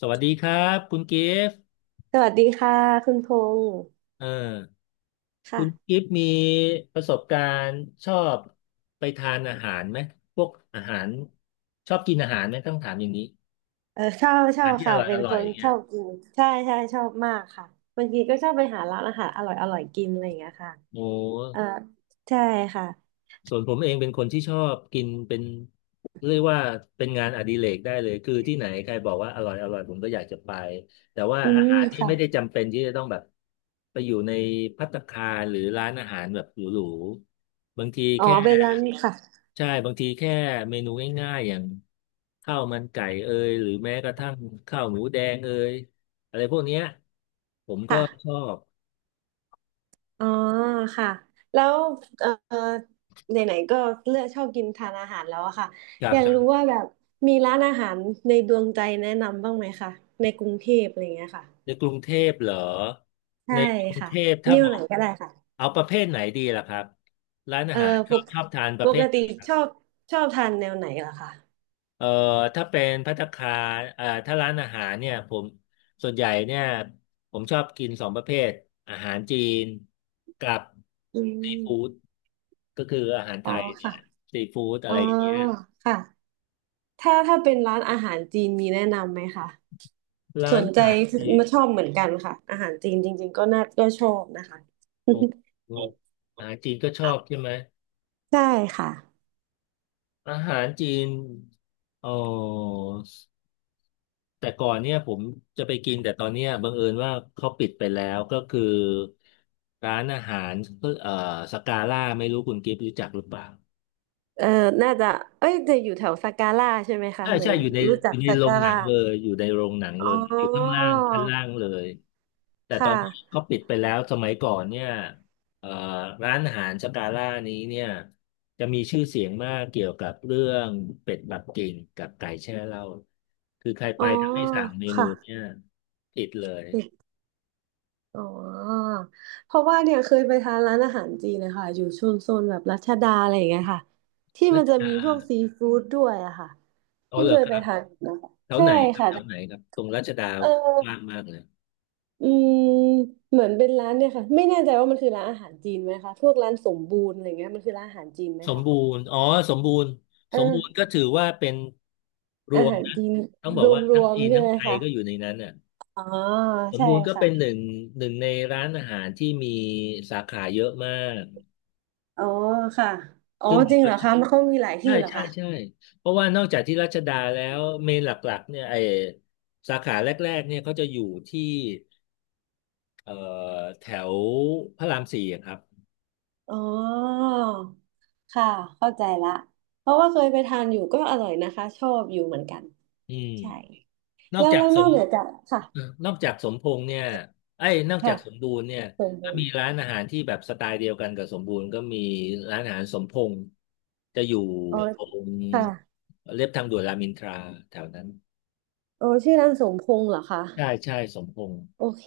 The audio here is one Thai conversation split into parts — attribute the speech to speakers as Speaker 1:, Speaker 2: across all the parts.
Speaker 1: สวัสดีครับคุณกิฟต์
Speaker 2: สวัสดีค่ะคุณพงษ์
Speaker 1: เอ่อคุณ
Speaker 2: ค่ะ
Speaker 1: กิฟต์มีประสบการณ์ชอบไปทานอาหารไหม พวกอาหารชอบกินอาหารไหมต้องถามอย่างนี้
Speaker 2: เออชอบชอ
Speaker 1: อาหาร
Speaker 2: บ
Speaker 1: ที่อ
Speaker 2: ค่ะ
Speaker 1: ร่อย
Speaker 2: เป็
Speaker 1: อ
Speaker 2: น
Speaker 1: ร่
Speaker 2: ค
Speaker 1: อย
Speaker 2: นช
Speaker 1: เนี่ย
Speaker 2: อบกินใช่ใช่ชอบมากค่ะบางทีก็ชอบไปหาร้านอาหารอร่อยอร่อยกินอะไรอย่างเงี้ยค่ะ
Speaker 1: โอ
Speaker 2: เออ
Speaker 1: ้
Speaker 2: ใช่ค่ะ
Speaker 1: ส่วนผมเองเป็นคนที่ชอบกินเป็นเรียกว่าเป็นงานอดิเรกได้เลยคือที่ไหนใครบอกว่าอร่อยอร่อยผมก็อยากจะไปแต่ว่า
Speaker 2: อื
Speaker 1: อา
Speaker 2: ม
Speaker 1: หารที่
Speaker 2: ค่ะ
Speaker 1: ไม่ได้จำเป็นที่จะต้องแบบไปอยู่ในภัตตาคารหรือร้านอาหารแบบหรูๆบางที
Speaker 2: อ๋อ
Speaker 1: แค่
Speaker 2: เป็นร้านค่ะ
Speaker 1: ใช่บางทีแค่เมนูง่ายๆอย่างข้าวมันไก่เอยหรือแม้กระทั่งข้าวหมูแดงเอยอะไรพวกเนี้ยผมก็ชอบ
Speaker 2: อ๋อค่ะแล้วเออไหนๆก็เลือกชอบกินทานอาหารแล้วอะค่ะ
Speaker 1: ครั
Speaker 2: อยากรู้
Speaker 1: บ
Speaker 2: ว่าแบบมีร้านอาหารในดวงใจแนะนำบ้างไหมคะในกรุงเทพอะไรอย่างเงี้ยค่ะ
Speaker 1: ในกรุงเทพเหรอ
Speaker 2: ใช่
Speaker 1: ในกรุง
Speaker 2: ค่ะ
Speaker 1: เทพถ้า
Speaker 2: นิ้
Speaker 1: บ
Speaker 2: ว
Speaker 1: อ
Speaker 2: ไหน
Speaker 1: ก
Speaker 2: ก็ได้ค่ะ
Speaker 1: เอาประเภทไหนดีล่ะครับร้าน
Speaker 2: เอ
Speaker 1: อา
Speaker 2: อ
Speaker 1: หารช
Speaker 2: ป
Speaker 1: อบ
Speaker 2: ก
Speaker 1: ชอบทานป
Speaker 2: ป
Speaker 1: ระเภ
Speaker 2: ก
Speaker 1: ทไหน
Speaker 2: ติชอบชอบทานแนวไหนล่ะคะ
Speaker 1: เอ่อถ้าเป็นภัตตาคารถ้าร้านอาหารเนี่ยผมส่วนใหญ่เนี่ยผมชอบกินสองประเภทอาหารจีนกับ
Speaker 2: อื
Speaker 1: ซีฟู้ด
Speaker 2: ม
Speaker 1: ก็คืออาหารไท
Speaker 2: อ๋อ
Speaker 1: ยเนี่ย
Speaker 2: ค่ะ
Speaker 1: แหละซีฟู้ดอะ
Speaker 2: อ๋อ
Speaker 1: ไรอย่างเงี้ย
Speaker 2: ค่ะถ้าเป็นร้านอาหารจีนมีแนะนำไหมคะส
Speaker 1: ร้าน
Speaker 2: น
Speaker 1: อา
Speaker 2: ใจ
Speaker 1: หารจีน
Speaker 2: มาชอบเหมือนกันค่ะอาหารจีนจริงๆก็น่าก็ชอบนะคะ
Speaker 1: โอ้โหอาหารจีนก็ชอบใช่ไหม
Speaker 2: ใช่ค่ะ
Speaker 1: อาหารจีนอ๋อ แต่ก่อนเนี่ยผมจะไปกินแต่ตอนเนี้ยบังเอิญว่าเขาปิดไปแล้วก็คือร้านอาหารเอ่อสกาล่าไม่รู้คุณกิฟต์รู้จักหรือเปล่า
Speaker 2: เออน่าจะเอ้ยจะอยู่แถวสัการ่าใช่ไหมคะ
Speaker 1: ใช่
Speaker 2: เหมือ
Speaker 1: ใช่
Speaker 2: น
Speaker 1: อยู่ใน
Speaker 2: รู้จั
Speaker 1: อ
Speaker 2: ก
Speaker 1: ยู่ใน
Speaker 2: สัก
Speaker 1: โร
Speaker 2: กา
Speaker 1: งหนั
Speaker 2: ร่า
Speaker 1: งเลยอยู่ในโรงหนังเล
Speaker 2: อ๋อ
Speaker 1: ยอยู่ข้างล่างชั้นล่างเลยแต่ตอ
Speaker 2: ค่ะ
Speaker 1: นนี้เขาปิดไปแล้วสมัยก่อนเนี่ยเอ่อร้านอาหารสกาล่านี้เนี่ยจะมีชื่อเสียงมากเกี่ยวกับเรื่องเป็ดปักกิ่งกับไก่แช่เหล้าคือใครไป
Speaker 2: อ๋อ
Speaker 1: ถ้าไม่สั่งเมนู
Speaker 2: ค่ะ
Speaker 1: เนี่ยติดเลย
Speaker 2: อ๋อเพราะว่าเนี่ยเคยไปทานร้านอาหารจีนนะคะอยู่ชุมชนแบบรัชดาอะไรอย่างเงี้ยค่ะที่
Speaker 1: รั
Speaker 2: มัน
Speaker 1: ช
Speaker 2: จะมี
Speaker 1: ดา
Speaker 2: พวกซีฟู้ดด้วยอะค่ะ
Speaker 1: อ๋อ
Speaker 2: เพิ่ง
Speaker 1: เหร
Speaker 2: เค
Speaker 1: อ
Speaker 2: ย
Speaker 1: ค
Speaker 2: ไป
Speaker 1: รับ
Speaker 2: ทานนะคะ
Speaker 1: แถว
Speaker 2: ใช่
Speaker 1: ไหนครับ
Speaker 2: ค่ะ
Speaker 1: แถวไหนครับตรงรัชดา
Speaker 2: เออ
Speaker 1: ว่างมากเลย
Speaker 2: อืมเหมือนเป็นร้านเนี่ยค่ะไม่แน่ใจว่ามันคือร้านอาหารจีนไหมคะพวกร้านสมบูรณ์อะไรเงี้ยมันคือร้านอาหารจีนไหม
Speaker 1: สม
Speaker 2: คะ
Speaker 1: บูรณ์อ๋อสมบูรณ์
Speaker 2: อ่
Speaker 1: สมบูรณ์ก็
Speaker 2: า
Speaker 1: ถือว่าเป็นร
Speaker 2: อา
Speaker 1: วม
Speaker 2: หาร
Speaker 1: นะ
Speaker 2: จีน
Speaker 1: ต้องบ
Speaker 2: ร
Speaker 1: อกว่าทั้ง
Speaker 2: วม
Speaker 1: จีน
Speaker 2: ๆใช่
Speaker 1: ทั้ง
Speaker 2: ไหม
Speaker 1: ไทยก็อยู่
Speaker 2: คะ
Speaker 1: ในนั้นอ่ะ
Speaker 2: อ๋อ
Speaker 1: สม
Speaker 2: ใช่
Speaker 1: บูรณ์ก็
Speaker 2: ค่ะ
Speaker 1: เป็นหนึ่งในร้านอาหารที่มีสาขาเยอะมาก
Speaker 2: อ๋อค่ะอ๋อ
Speaker 1: ซึ่ง
Speaker 2: จริงเหรอคะมันเขามีหลาย
Speaker 1: ใช่
Speaker 2: ที่เหรอ
Speaker 1: ใช่
Speaker 2: คะ
Speaker 1: ใช่เพราะว่านอกจากที่รัชดาแล้วเมนหลักๆเนี่ยสาขาแรกๆเนี่ยเขาจะอยู่ที่เอ่อแถวพระรามสี่อะครับ
Speaker 2: อ๋อค่ะ เข้าใจละ เพราะว่าเคยไปทานอยู่ก็อร่อยนะคะชอบอยู่เหมือนกัน
Speaker 1: อืม
Speaker 2: ใช่
Speaker 1: นอ
Speaker 2: แล้
Speaker 1: ก
Speaker 2: ว
Speaker 1: จาก
Speaker 2: แล้ว
Speaker 1: ส
Speaker 2: นอ
Speaker 1: ม
Speaker 2: กเหนือจากค่ะ
Speaker 1: เออนอกจากสมพงษ์เนี่ยไอ้ยนอกจา
Speaker 2: ค่ะ
Speaker 1: กสมบูรณ์เนี่ย
Speaker 2: สมพ
Speaker 1: ก็
Speaker 2: ง
Speaker 1: มี
Speaker 2: ษ์
Speaker 1: ร้านอาหารที่แบบสไตล์เดียวกันกับสมบูรณ์ก็มีร้านอาหารสมพงษ์จะอยู่
Speaker 2: อ๋อ
Speaker 1: ตรง
Speaker 2: ค่ะ
Speaker 1: เรียบทางด่วนรามอินทราแถวนั้น
Speaker 2: โอ้ชื่อร้านสมพงษ์เหรอคะ
Speaker 1: ใช่ใช่สมพงษ์
Speaker 2: โอเค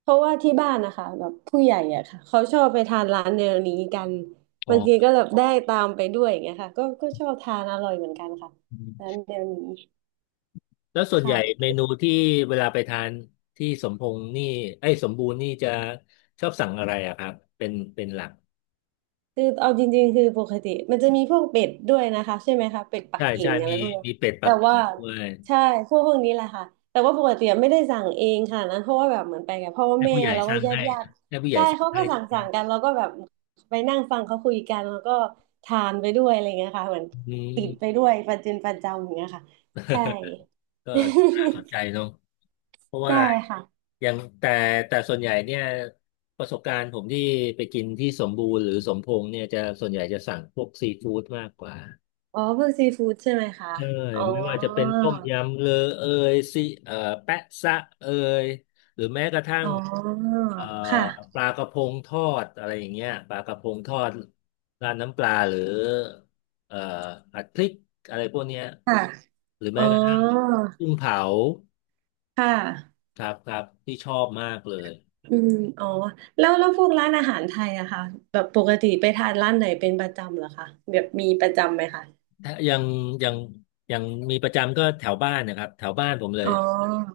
Speaker 2: เพราะว่าที่บ้านนะคะแบบผู้ใหญ่อะค่ะเขาชอบไปทานร้านแนวนี้กัน
Speaker 1: อ๋
Speaker 2: บางที
Speaker 1: อ
Speaker 2: ก็แบบได้ตามไปด้วยอย่างเงี้ยค่ะก็ชอบทานอร่อยเหมือนกันค่ะ
Speaker 1: อืม
Speaker 2: ร้านแนวนี้
Speaker 1: แล้วส่วนใหญ่
Speaker 2: ค่ะ
Speaker 1: เมนูที่เวลาไปทานที่สมพงษ์นี่ไอ้ยสมบูรณ์นี่จะชอบสั่งอะไรอะครับเป็นหลัก
Speaker 2: คือเอาจริงๆคือปกติมันจะมีพวกเป็ดด้วยนะคะใช่ไหมคะเป็ดปัก
Speaker 1: ใช่
Speaker 2: กิ่
Speaker 1: ใช่
Speaker 2: งอะ
Speaker 1: มี
Speaker 2: ไรพวกนี้
Speaker 1: มีเป็ดปั
Speaker 2: แต่
Speaker 1: ก
Speaker 2: ว่า
Speaker 1: กิ่งด้วย
Speaker 2: ใช่พวกนี้แหละค่ะแต่ว่าปกติไม่ได้สั่งเองค่ะนั้นเพราะว่าแบบเหมือนไปกับพ่อ
Speaker 1: ให้
Speaker 2: แม่
Speaker 1: ผู้ใหญ่
Speaker 2: แล้ว
Speaker 1: ส
Speaker 2: ก็
Speaker 1: ร้าง
Speaker 2: ญาติ
Speaker 1: ให้
Speaker 2: ญาติ
Speaker 1: ให้ผู้ใหญ่
Speaker 2: ใช่
Speaker 1: สั่ง
Speaker 2: เขาก็
Speaker 1: ให้
Speaker 2: สั่งกันแล้วก็แบบไปนั่งฟังเขาคุยกันแล้วก็ทานไปด้วยอะไรเงี้ยค่ะเหมือน
Speaker 1: อื
Speaker 2: ติดไป
Speaker 1: ม
Speaker 2: ด้วยประจินประจำอย่างเงี้ยค่ะใช่
Speaker 1: ก็น่าสน ใจเนาะเพราะว่า
Speaker 2: ใช่ค่ะ
Speaker 1: อยางแต่แต่ส่วนใหญ่เนี่ยประสบการณ์ผมที่ไปกินที่สมบูรณ์หรือสมพงษ์เนี่ยจะส่วนใหญ่จะสั่งพวกซีฟู้ดมากกว่า
Speaker 2: อ๋อพวกซีฟู้ดใช่ไหมคะ
Speaker 1: ใช่
Speaker 2: อ๋อ
Speaker 1: ไม่ว่าจะเป็นต้มยำเลอเอยซีเอ่อแปะซะเอยหรือแม้กระทั่ง
Speaker 2: อ๋อ
Speaker 1: เอ่อ
Speaker 2: ค
Speaker 1: ป
Speaker 2: ่ะ
Speaker 1: ลากระพงทอดอะไรอย่างเงี้ยปลากระพงทอดราดน้ำปลาหรือเอ่อผัดพริกอะไรพวกเนี้ย
Speaker 2: ค่ะ
Speaker 1: หรือ
Speaker 2: อ๋อ
Speaker 1: แม้กระทั่งกุ้งเผา
Speaker 2: ค่ะ
Speaker 1: ครับครับที่ชอบมากเลย
Speaker 2: อืมอ๋อแล้วพวกร้านอาหารไทยอะค่ะแบบปกติไปทานร้านไหนเป็นประจำเหรอคะแบบมีประจำไหมคะ
Speaker 1: ถ้ายังยังมีประจำก็แถวบ้านนะครับแถวบ้านผมเลย
Speaker 2: อ๋อ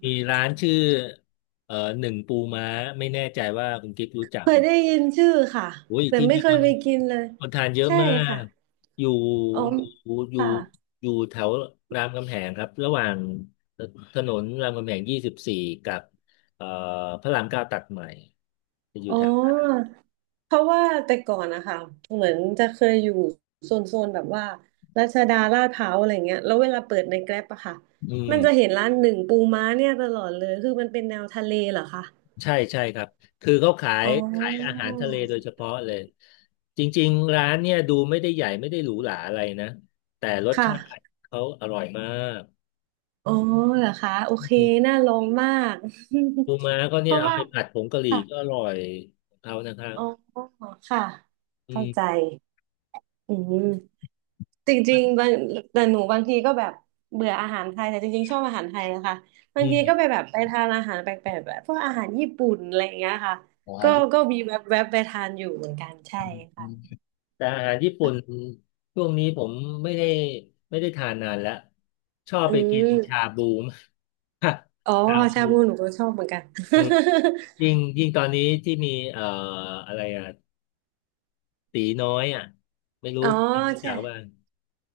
Speaker 1: มีร้านชื่อเอ่อหนึ่งปูม้าไม่แน่ใจว่าคุณกิ๊ฟรู้จัก
Speaker 2: เค
Speaker 1: ไห
Speaker 2: ย
Speaker 1: ม
Speaker 2: ได้ยินชื่อค่ะ
Speaker 1: โอ้ย
Speaker 2: แต่
Speaker 1: ที่
Speaker 2: ไม่
Speaker 1: นี่
Speaker 2: เค
Speaker 1: ค
Speaker 2: ย
Speaker 1: น
Speaker 2: ไปกินเลย
Speaker 1: คนทานเยอะ
Speaker 2: ใช่
Speaker 1: มา
Speaker 2: ค่ะ
Speaker 1: กอยู่
Speaker 2: อ๋อ
Speaker 1: อยู่อยู่
Speaker 2: ค่ะ
Speaker 1: อยู่แถวรามคำแหงครับระหว่างถนนรามคำแหง24กับเอ่อพระราม9ตัดใหม่จะอยู่
Speaker 2: อ๋
Speaker 1: แถว
Speaker 2: อเพราะว่าแต่ก่อนนะคะเหมือนจะเคยอยู่โซนแบบว่ารัชดาลาดพร้าวอะไรเงี้ยแล้วเวลาเปิดในแกร็บอะค่ะ
Speaker 1: อืม
Speaker 2: มันจะเห็นร้านหนึ่งปูม้าเนี่ยตลอดเลยคือมันเป็นแนวทะเลเหรอคะ
Speaker 1: ใช่ใช่ครับคือเขาขาย
Speaker 2: อ๋อ
Speaker 1: ขายอาหารทะเลโดยเฉพาะเลยจริงๆร้านเนี่ยดูไม่ได้ใหญ่ไม่ได้หรูหราอะไรนะแต่รส
Speaker 2: ค่ะ
Speaker 1: ชาติเขาอร่อยมาก
Speaker 2: อ๋อเหรอคะโอเคน่าลองมาก
Speaker 1: ปูม้าก็
Speaker 2: เพ
Speaker 1: เนี่ย
Speaker 2: ราะ
Speaker 1: เอา
Speaker 2: ว่า
Speaker 1: ไปผัดผงกะหรี่
Speaker 2: ค่ะ
Speaker 1: ก็อร่อยของเขานะครับ
Speaker 2: อ๋อค่ะ
Speaker 1: อื
Speaker 2: เข้าใจ
Speaker 1: ม
Speaker 2: อืมจริงๆบางแต่หนูบางทีก็แบบเบื่ออาหารไทยแต่จริงๆชอบอาหารไทยนะคะบา
Speaker 1: อื
Speaker 2: งทีก็ไป
Speaker 1: ม
Speaker 2: แบบไปทานอาหารแปลกๆแบบพวกอาหารญี่ปุ่นอะไรอย่างเงี้ยค่ะ
Speaker 1: อาหา
Speaker 2: ก็
Speaker 1: รญี่
Speaker 2: ก็
Speaker 1: ปุ่
Speaker 2: มีแวบๆไปทานอยู่เหมือนกันใช่
Speaker 1: น
Speaker 2: ค่ะ
Speaker 1: แต่อาหารญี่ปุ่นช่วงนี้ผมไม่ได้ไม่ได้ทานนานแล้วชอบ
Speaker 2: อื
Speaker 1: ไปกิน
Speaker 2: ม
Speaker 1: ชาบูมาก
Speaker 2: อ๋อ
Speaker 1: ชา
Speaker 2: ชา
Speaker 1: บู
Speaker 2: บูหนูก็ชอบเหมือนกัน
Speaker 1: เออยิ่งยิ่งตอนนี้ที่มีอะไรอ่ะ ตีน้อยอ่ะไม่รู้
Speaker 2: อ๋อ
Speaker 1: รู้จั
Speaker 2: ใช่
Speaker 1: กบ้าง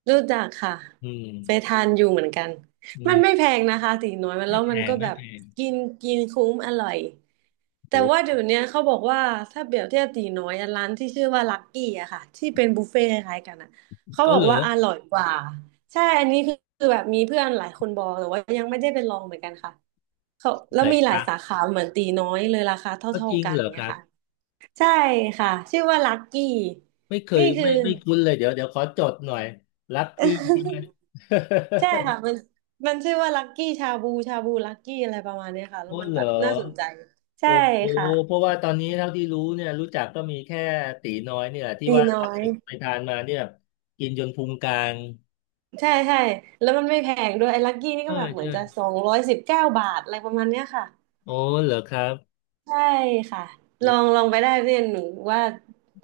Speaker 2: รู้จักค่ะ
Speaker 1: อืม
Speaker 2: ไปทานอยู่เหมือนกัน
Speaker 1: อื
Speaker 2: มัน
Speaker 1: ม
Speaker 2: ไม่แพงนะคะตีน้อยมัน
Speaker 1: ไม่
Speaker 2: แล้ว
Speaker 1: แพ
Speaker 2: มัน
Speaker 1: ง
Speaker 2: ก็
Speaker 1: ไม่
Speaker 2: แบบ
Speaker 1: แพง
Speaker 2: กินกินคุ้มอร่อย
Speaker 1: โอ
Speaker 2: แต่ว่า
Speaker 1: ้
Speaker 2: เดี๋ยวเนี้ยเขาบอกว่าถ้าเปรียบเทียบตีน้อยอะร้านที่ชื่อว่าลักกี้อะค่ะที่เป็นบุฟเฟ่ต์คล้ายๆกันอะเขา
Speaker 1: เกา
Speaker 2: บอก
Speaker 1: เหลอ
Speaker 2: ว่าอร่อยกว่าใช่อันนี้คือคือแบบมีเพื่อนหลายคนบอกแต่ว่ายังไม่ได้ไปลองเหมือนกันค่ะเขาแล้
Speaker 1: ไห
Speaker 2: ว
Speaker 1: น
Speaker 2: มีห
Speaker 1: ค
Speaker 2: ลาย
Speaker 1: รั
Speaker 2: สา
Speaker 1: บ
Speaker 2: ขาเหมือนตีน้อยเลยราคา
Speaker 1: ก็
Speaker 2: เท่า
Speaker 1: จริง
Speaker 2: ๆกัน
Speaker 1: เหร
Speaker 2: อย่า
Speaker 1: อ
Speaker 2: ง
Speaker 1: ค
Speaker 2: เงี้ย
Speaker 1: รับ
Speaker 2: ค่ะใช่ค่ะชื่อว่าลักกี้
Speaker 1: ไม่เค
Speaker 2: นี่
Speaker 1: ย
Speaker 2: คือ
Speaker 1: ไม่คุ้นเลยเดี๋ยวขอจดหน่อยลักกี้ใช่ไหม
Speaker 2: ใช่ค่ะ มันมันชื่อว่าลักกี้ชาบูชาบูลักกี้อะไรประมาณเนี้ยค่ะแล้ว
Speaker 1: พูด
Speaker 2: มั น
Speaker 1: เหร
Speaker 2: แบบ
Speaker 1: อ
Speaker 2: น่าสนใจใช่
Speaker 1: โอ้โห
Speaker 2: ค่ะ
Speaker 1: เพราะว่าตอนนี้เท่าที่รู้เนี่ยรู้จักก็มีแค่ตีน้อยเนี่ยแหละที่
Speaker 2: ตี
Speaker 1: ว่า
Speaker 2: น้
Speaker 1: ล่า
Speaker 2: อย
Speaker 1: สุดไปทานมาเนี่ยกินจนพุงกลาง
Speaker 2: ใช่ใช่แล้วมันไม่แพงด้วยไอ้ลักกี้นี่
Speaker 1: ใช่
Speaker 2: ก็แบบเหมือ
Speaker 1: ใช่
Speaker 2: นจะ219 บาทอะไรประมาณเนี้ยค่ะ
Speaker 1: โอ้เหรอครับ
Speaker 2: ใช่ค่ะลองไปได้เพื่อนหนูว่า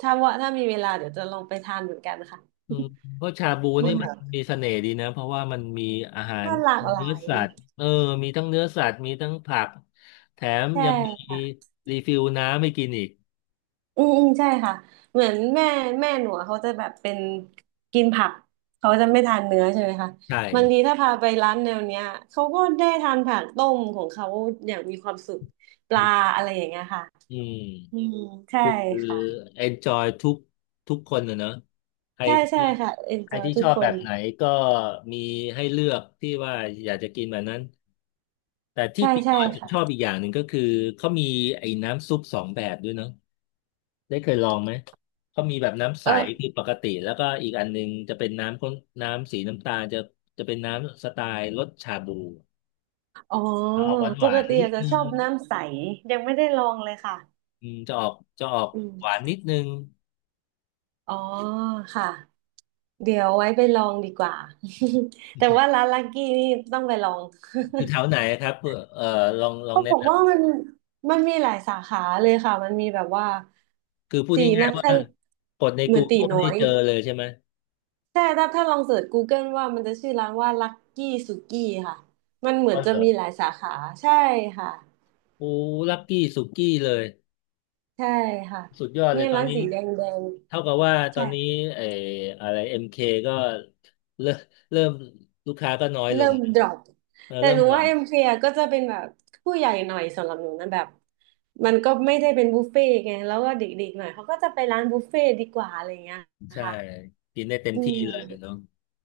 Speaker 2: ว่าถ้ามีเวลาเดี๋ยวจะลองไปทานเหมือนกันค่ะ
Speaker 1: อืมเพราะชาบู
Speaker 2: อือ
Speaker 1: นี่
Speaker 2: ม
Speaker 1: มั
Speaker 2: รั
Speaker 1: นมีเสน่ห์ดีนะเพราะว่ามันมีอาหาร
Speaker 2: มันหลาก
Speaker 1: มี
Speaker 2: ห
Speaker 1: เนื้
Speaker 2: ลา
Speaker 1: อ
Speaker 2: ย
Speaker 1: สัตว์มีทั้งเนื้อสัตว์มีทั้งผักแถม
Speaker 2: ใช่
Speaker 1: ยังมีรีฟิลน้ำให้กินอีก
Speaker 2: อืมอืมใช่ค่ะเหมือนแม่หนูอะเขาจะแบบเป็นกินผักเขาจะไม่ทานเนื้อใช่ไหมคะ
Speaker 1: ใช่
Speaker 2: บางทีถ้าพาไปร้านแนวเนี้ยเขาก็ได้ทานผักต้มของเขาอย่างมีความสุขป
Speaker 1: อื
Speaker 2: ลา
Speaker 1: ม
Speaker 2: อะไรอย่างเงี้ยค่ะ
Speaker 1: อื
Speaker 2: อื
Speaker 1: ม
Speaker 2: มใช่
Speaker 1: คือ
Speaker 2: ค่ะ
Speaker 1: enjoy ทุกคนนะเนอะใคร
Speaker 2: ใช่
Speaker 1: ที่
Speaker 2: ใช่ค่ะ
Speaker 1: ใคร
Speaker 2: enjoy
Speaker 1: ที่
Speaker 2: ทุ
Speaker 1: ช
Speaker 2: ก
Speaker 1: อบ
Speaker 2: ค
Speaker 1: แบ
Speaker 2: น
Speaker 1: บไหนก็มีให้เลือกที่ว่าอยากจะกินแบบนั้นแต่ที่
Speaker 2: ใช่
Speaker 1: ติด
Speaker 2: ใช่
Speaker 1: น้อยผม
Speaker 2: ค่ะ
Speaker 1: ชอบอีกอย่างหนึ่งก็คือเขามีไอ้น้ำซุปสองแบบด้วยเนอะ ได้เคยลองไหม เขามีแบบน้ำใส
Speaker 2: เอ
Speaker 1: คื
Speaker 2: อ
Speaker 1: อปกติแล้วก็อีกอันนึงจะเป็นน้ำข้นน้ำสีน้ำตาลจะเป็นน้ำสไตล์รสชาบู
Speaker 2: อ๋อ
Speaker 1: ออกหวานห
Speaker 2: ป
Speaker 1: วา
Speaker 2: ก
Speaker 1: น
Speaker 2: ติ
Speaker 1: นิด
Speaker 2: อาจจะ
Speaker 1: นึ
Speaker 2: ชอบ
Speaker 1: ง
Speaker 2: น้ำใสยังไม่ได้ลองเลยค่ะ
Speaker 1: อืมจะออกจะออก
Speaker 2: อื
Speaker 1: หวาน
Speaker 2: ม
Speaker 1: นิดนึง
Speaker 2: อ๋อค่ะเดี๋ยวไว้ไปลองดีกว่า แต่ว่าร้านลักกี้นี่ต้องไปลอง
Speaker 1: อยู่แถวไหนครับเพื่อลอง
Speaker 2: เขา
Speaker 1: แนะ
Speaker 2: บอก
Speaker 1: น
Speaker 2: ว่ามันมีหลายสาขาเลยค่ะมันมีแบบว่า
Speaker 1: ำคือพูด
Speaker 2: สี
Speaker 1: ง่า
Speaker 2: นั
Speaker 1: ย
Speaker 2: ก
Speaker 1: ๆ
Speaker 2: ค
Speaker 1: ว่ากดใน
Speaker 2: เหมือนตี
Speaker 1: Google
Speaker 2: น้อ
Speaker 1: นี่
Speaker 2: ย
Speaker 1: เจอเลยใช่ไหม
Speaker 2: ใช่ถ้าลองเสิร์ชกูเกิลว่ามันจะชื่อร้านว่าลักกี้สุกี้ค่ะมันเหมือ
Speaker 1: ก็
Speaker 2: นจะ
Speaker 1: เหรอ
Speaker 2: มีหลายสาขาใช่ค่ะ
Speaker 1: โอ้ลักกี้สุกี้เลย
Speaker 2: ใช่ค่ะ
Speaker 1: สุดยอดเล
Speaker 2: เนี่
Speaker 1: ย
Speaker 2: ย
Speaker 1: ตอน
Speaker 2: ร้าน
Speaker 1: นี้
Speaker 2: สีแดงแดง
Speaker 1: เท่ากับว่าตอ
Speaker 2: ใช่
Speaker 1: นนี้ไอ้อะไร MK ก็เริ่มเริ่มลูกค้าก็น้อยล
Speaker 2: เริ่
Speaker 1: ง
Speaker 2: ม drop
Speaker 1: เออ
Speaker 2: แต่
Speaker 1: เริ่
Speaker 2: ห
Speaker 1: ม
Speaker 2: นู
Speaker 1: ดรอ
Speaker 2: ว่า
Speaker 1: ป
Speaker 2: เอ็มเฟียก็จะเป็นแบบผู้ใหญ่หน่อยสำหรับหนูนะแบบมันก็ไม่ได้เป็นบุฟเฟ่ต์ไงแล้วก็เด็กๆหน่อยเขาก็จะไปร้านบุฟเฟ่ต์ดีกว่าอะไรเงี้ย
Speaker 1: ใช่
Speaker 2: ค่ะ
Speaker 1: กินได้เต็ม
Speaker 2: อื
Speaker 1: ที่
Speaker 2: ม
Speaker 1: เลยเนาะ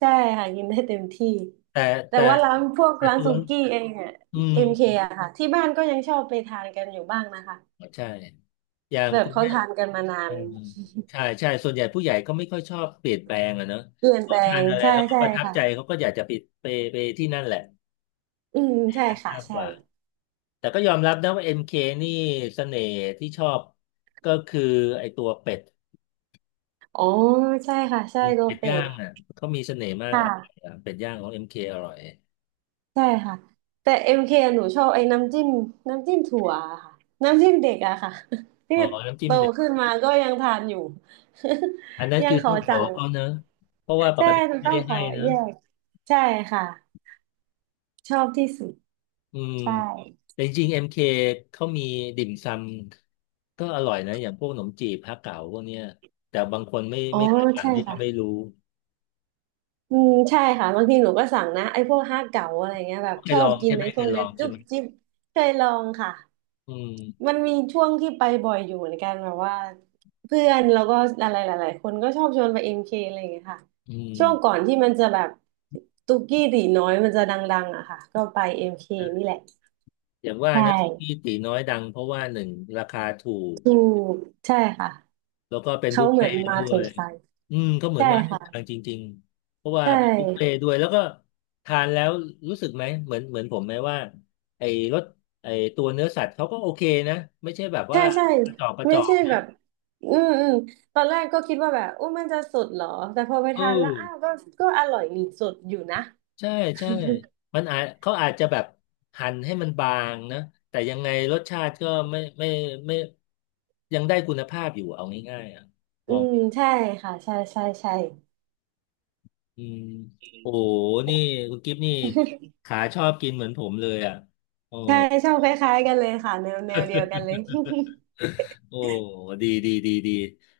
Speaker 2: ใช่ค่ะกินได้เต็มที่
Speaker 1: แต่
Speaker 2: แต่
Speaker 1: แต่
Speaker 2: ว่าร้านพวก
Speaker 1: แต่
Speaker 2: ร้าน
Speaker 1: ตัว
Speaker 2: ซูกี้เองอะ
Speaker 1: อื
Speaker 2: เอ็มเค
Speaker 1: ม
Speaker 2: อะค่ะที่บ้านก็ยังชอบไปทานกันอยู่บ้างนะคะ
Speaker 1: ใช่อย่าง
Speaker 2: แบบ
Speaker 1: คุณ
Speaker 2: เขา
Speaker 1: แม่
Speaker 2: ทานกันมานา
Speaker 1: เออ
Speaker 2: น
Speaker 1: ใช่ส่วนใหญ่ผู้ใหญ่ก็ไม่ค่อยชอบเปลี่ยนแปลงอะเนอะ
Speaker 2: เปลี่ยนแป
Speaker 1: เขา
Speaker 2: ล
Speaker 1: ทา
Speaker 2: ง
Speaker 1: นอะไร
Speaker 2: ใช่
Speaker 1: แล้วก็
Speaker 2: ใช่
Speaker 1: ประทับ
Speaker 2: ค่ะ
Speaker 1: ใจเขาก็อยากจะไปไปที่นั่นแหละ
Speaker 2: อืมใช่ค่ะ
Speaker 1: มากก
Speaker 2: ใช่
Speaker 1: ว่าแต่ก็ยอมรับนะว่า m คนี่เสน่ห์ที่ชอบก็คือไอตัวเป็ด
Speaker 2: อ๋อใช่ค่ะใช่โก
Speaker 1: เป็ด
Speaker 2: เป็
Speaker 1: ย่า
Speaker 2: ด
Speaker 1: งอ่ะเขามีเสน่ห์มา
Speaker 2: ค
Speaker 1: กอะ
Speaker 2: ่ะ
Speaker 1: เป็ดย่างของเ k อร่อย
Speaker 2: ใช่ค่ะแต่เอ็มเคหนูชอบไอ้น้ำจิ้มน้ำจิ้มถั่วอะค่ะน้ำจิ้มเด็กอะค่ะ ที่
Speaker 1: อ๋อน้ำจิ้
Speaker 2: โต
Speaker 1: มเด็ด
Speaker 2: ขึ้นมาก็ยังทานอยู่
Speaker 1: อันนั้น
Speaker 2: ยั
Speaker 1: คื
Speaker 2: ง
Speaker 1: อ
Speaker 2: ข
Speaker 1: ต้
Speaker 2: อ
Speaker 1: องขอ
Speaker 2: สั่ง
Speaker 1: เขาเนอะเพราะว่าป
Speaker 2: ใช่
Speaker 1: กติ
Speaker 2: หนู
Speaker 1: ไม่
Speaker 2: ต้อ
Speaker 1: ได้
Speaker 2: งข
Speaker 1: ให้
Speaker 2: อ
Speaker 1: เนอะ
Speaker 2: แยกใช่ค่ะชอบที่สุด
Speaker 1: อืม
Speaker 2: ใช่
Speaker 1: แต่จริงๆ MK เคเขามีติ่มซำก็อร่อยนะอย่างพวกขนมจีบฮะเก๋าพวกเนี้ยแต่บางคนไม่
Speaker 2: โอ้
Speaker 1: ไม่เคยทาน
Speaker 2: ใช่
Speaker 1: ไม่จะไม่
Speaker 2: ค่ะ
Speaker 1: รู้
Speaker 2: อืมใช่ค่ะบางทีหนูก็สั่งนะไอ้พวกห้าเก๋าอะไรเงี้ยแบบชอบกินไอ้พ
Speaker 1: เค
Speaker 2: วก
Speaker 1: ยลอ
Speaker 2: นั้น
Speaker 1: งใช่
Speaker 2: จุ๊
Speaker 1: ไห
Speaker 2: บ
Speaker 1: ม
Speaker 2: จิ๊บเคยลองค่ะ
Speaker 1: อืม
Speaker 2: มันมีช่วงที่ไปบ่อยอยู่เหมือนกันแบบว่าเพื่อนแล้วก็อะไรหลายๆ คนก็ชอบชวนไปเอ็มเคอะไรอย่างเงี้ยค่ะ
Speaker 1: อื
Speaker 2: ช่วงก่อ
Speaker 1: ม
Speaker 2: นที่มันจะแบบตุกกี้ตีน้อยมันจะดังๆอะค่ะก็ไปเอ็มเคนี่แหละ
Speaker 1: อย่างว่า
Speaker 2: ใช่
Speaker 1: นะสุกี้ตีน้อยดังเพราะว่าหนึ่งราคาถูก
Speaker 2: ถูกใช่ค่ะ
Speaker 1: แล้วก็เป็นบุ
Speaker 2: เขา
Speaker 1: ฟ
Speaker 2: เหมื
Speaker 1: เฟ่
Speaker 2: อน
Speaker 1: ต์
Speaker 2: มา
Speaker 1: ด้ว
Speaker 2: ถู
Speaker 1: ย
Speaker 2: กใจ
Speaker 1: อืมก็เหมือน
Speaker 2: ใช่
Speaker 1: มาถูก
Speaker 2: ค่ะ
Speaker 1: ทางจริงๆเพราะว่า
Speaker 2: ใช
Speaker 1: เป็นบุฟเฟ่
Speaker 2: ่
Speaker 1: ต์ด้วยแล้วก็ทานแล้วรู้สึกไหมเหมือนผมไหมว่าไอ้รสไอ้ตัวเนื้อสัตว์เขาก็โอเคนะไม่ใช่แบบ
Speaker 2: ใช่
Speaker 1: ว่า
Speaker 2: ใช่
Speaker 1: กระจอกกระจ
Speaker 2: ไม่
Speaker 1: อก
Speaker 2: ใช่แบบอืมอืมตอนแรกก็คิดว่าแบบโอ้มันจะสดเหรอแต่พอไป
Speaker 1: เอ
Speaker 2: ทานแล้ว
Speaker 1: อ
Speaker 2: อ้าวก็ก็อร่อยดีสดอยู่นะ
Speaker 1: ใช่ใช่มันอาจเขาอาจจะแบบหั่นให้มันบางนะแต่ยังไงรสชาติก็ไม่ยังได้คุณภาพอยู่เอาง่ายๆอ่ะม
Speaker 2: อื
Speaker 1: อง
Speaker 2: มใช่ค่ะใช่ใช่ใช่
Speaker 1: อืมโอ้โหนี่คุณกิฟนี่ขาชอบกินเหมือนผมเลยอ่ะโอ้
Speaker 2: ใช่ชอบคล้ายๆกันเลยค่ะแนวแนวเดียวกันเลย
Speaker 1: โอ้ดี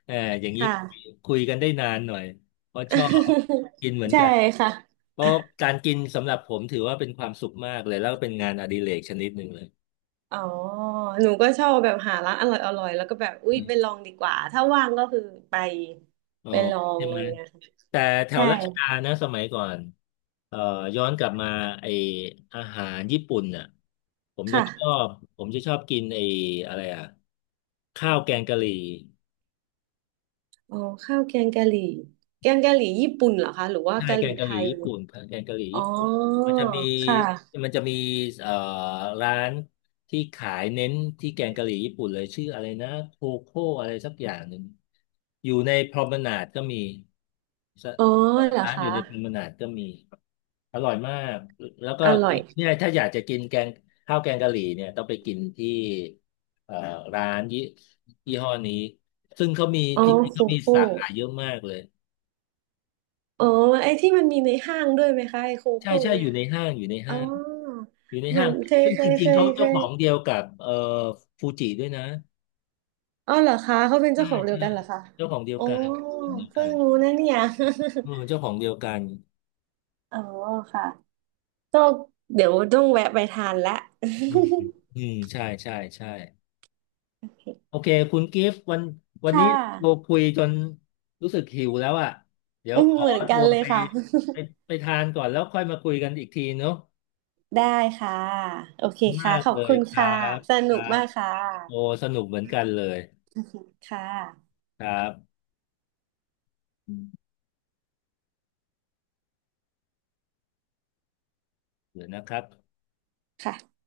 Speaker 1: เอออย่าง นี้
Speaker 2: ค่ะ
Speaker 1: คุยกันได้นานหน่อยเพราะชอบกินเหมือ น
Speaker 2: ใช่
Speaker 1: กัน
Speaker 2: ค่ะ
Speaker 1: เพราะการกินสำหรับผมถือว่าเป็นความสุขมากเลยแล้วก็เป็นงานอดิเรกชนิดหนึ่งเลย
Speaker 2: อ๋อหนูก็ชอบแบบหาร้านอร่อยอร่อยแล้วก็แบบอุ๊ย
Speaker 1: อืม
Speaker 2: ไปลองดีกว่าถ้าว่างก็คือไป
Speaker 1: อ๋อ
Speaker 2: ไปลอง
Speaker 1: ใช่
Speaker 2: อะ
Speaker 1: ไห
Speaker 2: ไร
Speaker 1: ม
Speaker 2: อย่างเงี้ยค่ะ
Speaker 1: แต่แถว
Speaker 2: ใช่
Speaker 1: รัชดานะสมัยก่อนเอ่อย้อนกลับมาไออาหารญี่ปุ่นน่ะผม
Speaker 2: ค
Speaker 1: จะชอ
Speaker 2: ่ะ
Speaker 1: บผมจะชอบกินไออะไรอ่ะข้าวแกงกะหรี่
Speaker 2: อ๋อข้าวแกงกะหรี่แกงกะหรี่ญี่ปุ่นเหรอคะหรือว่า
Speaker 1: ใช่
Speaker 2: กะหรี่ไทย
Speaker 1: แกงกะหรี่
Speaker 2: อ๋อ
Speaker 1: ญี่ปุ่นมันจะมี
Speaker 2: ค่ะ
Speaker 1: มันจะมีเอ่อร้านที่ขายเน้นที่แกงกะหรี่ญี่ปุ่นเลยชื่ออะไรนะโคโค่อะไรสักอย่างหนึ่งอยู่ในพรอมนาดก็มีสร
Speaker 2: อ๋อเหรอ
Speaker 1: ้านอ
Speaker 2: คะ
Speaker 1: ยู่ในพรอมนาดก็มีอร่อยมากแล้วก็
Speaker 2: อร่อย
Speaker 1: เนี่ยถ้าอยากจะกินแกงข้าวแกงกะหรี่เนี่ยต้องไปกินที่เอ่อร้านยี่ห้อนี้ซึ่งเขามี
Speaker 2: อ๋อ
Speaker 1: จริงๆ
Speaker 2: โค
Speaker 1: เขามี
Speaker 2: โค่
Speaker 1: สาขาเยอะมากเลย
Speaker 2: อ๋อไอ้ที่มันมีในห้างด้วยไหมคะไอ้โค
Speaker 1: ใช่
Speaker 2: โค่
Speaker 1: ใช่
Speaker 2: เนี่
Speaker 1: อ
Speaker 2: ย
Speaker 1: ยู่ใน
Speaker 2: ค่ะ
Speaker 1: ห้างอยู่ใน
Speaker 2: อ๋อ
Speaker 1: ห้างอยู่ใน
Speaker 2: มั
Speaker 1: ห้า
Speaker 2: น
Speaker 1: ง
Speaker 2: เคย
Speaker 1: ซึ่ง
Speaker 2: เค
Speaker 1: จ
Speaker 2: ย
Speaker 1: ริ
Speaker 2: เค
Speaker 1: งๆเขา
Speaker 2: ยเค
Speaker 1: เจ้าข
Speaker 2: ย
Speaker 1: องเดียวกับฟูจิด้วยนะ
Speaker 2: อ๋อเหรอคะเขาเป็น
Speaker 1: ใช่
Speaker 2: เจ้าของเดีย
Speaker 1: ใช่
Speaker 2: วกันเหรอคะ
Speaker 1: เจ้าของเดียว
Speaker 2: อ๋อ
Speaker 1: กันเจ้าของเดียว
Speaker 2: เพิ่
Speaker 1: กั
Speaker 2: ง
Speaker 1: น
Speaker 2: รู้นะเนี่ย
Speaker 1: เออเจ้าของเดียวกัน
Speaker 2: อ๋อค่ะก็เดี๋ยวต้องแวะไปทานละ
Speaker 1: อืมอืมใช่โอเคคุณกิฟต์วันวั น
Speaker 2: ค่
Speaker 1: นี้เรา
Speaker 2: ะ
Speaker 1: คุยจนรู้สึกหิวแล้วอ่ะเดี๋ยว
Speaker 2: อืม
Speaker 1: ขอ
Speaker 2: เหมือนกั
Speaker 1: ตั
Speaker 2: น
Speaker 1: ว
Speaker 2: เลย
Speaker 1: ไป
Speaker 2: ค่ะ
Speaker 1: ไปไปทานก่อนแล้วค่อยมาคุยกันอีกทีเนาะ
Speaker 2: ได้ค่ะ โอเค
Speaker 1: มา
Speaker 2: ค่ะ
Speaker 1: ก
Speaker 2: ขอ
Speaker 1: เล
Speaker 2: บ
Speaker 1: ย
Speaker 2: คุณ
Speaker 1: ครั
Speaker 2: ค่ะ
Speaker 1: บ
Speaker 2: ส
Speaker 1: ค
Speaker 2: นุ
Speaker 1: รั
Speaker 2: ก
Speaker 1: บ
Speaker 2: มากค่ะ
Speaker 1: โอ้สนุกเหมือนกันเลย
Speaker 2: ค่ะ
Speaker 1: ครับอืมเดี๋ยวนะครับ
Speaker 2: ค่ะ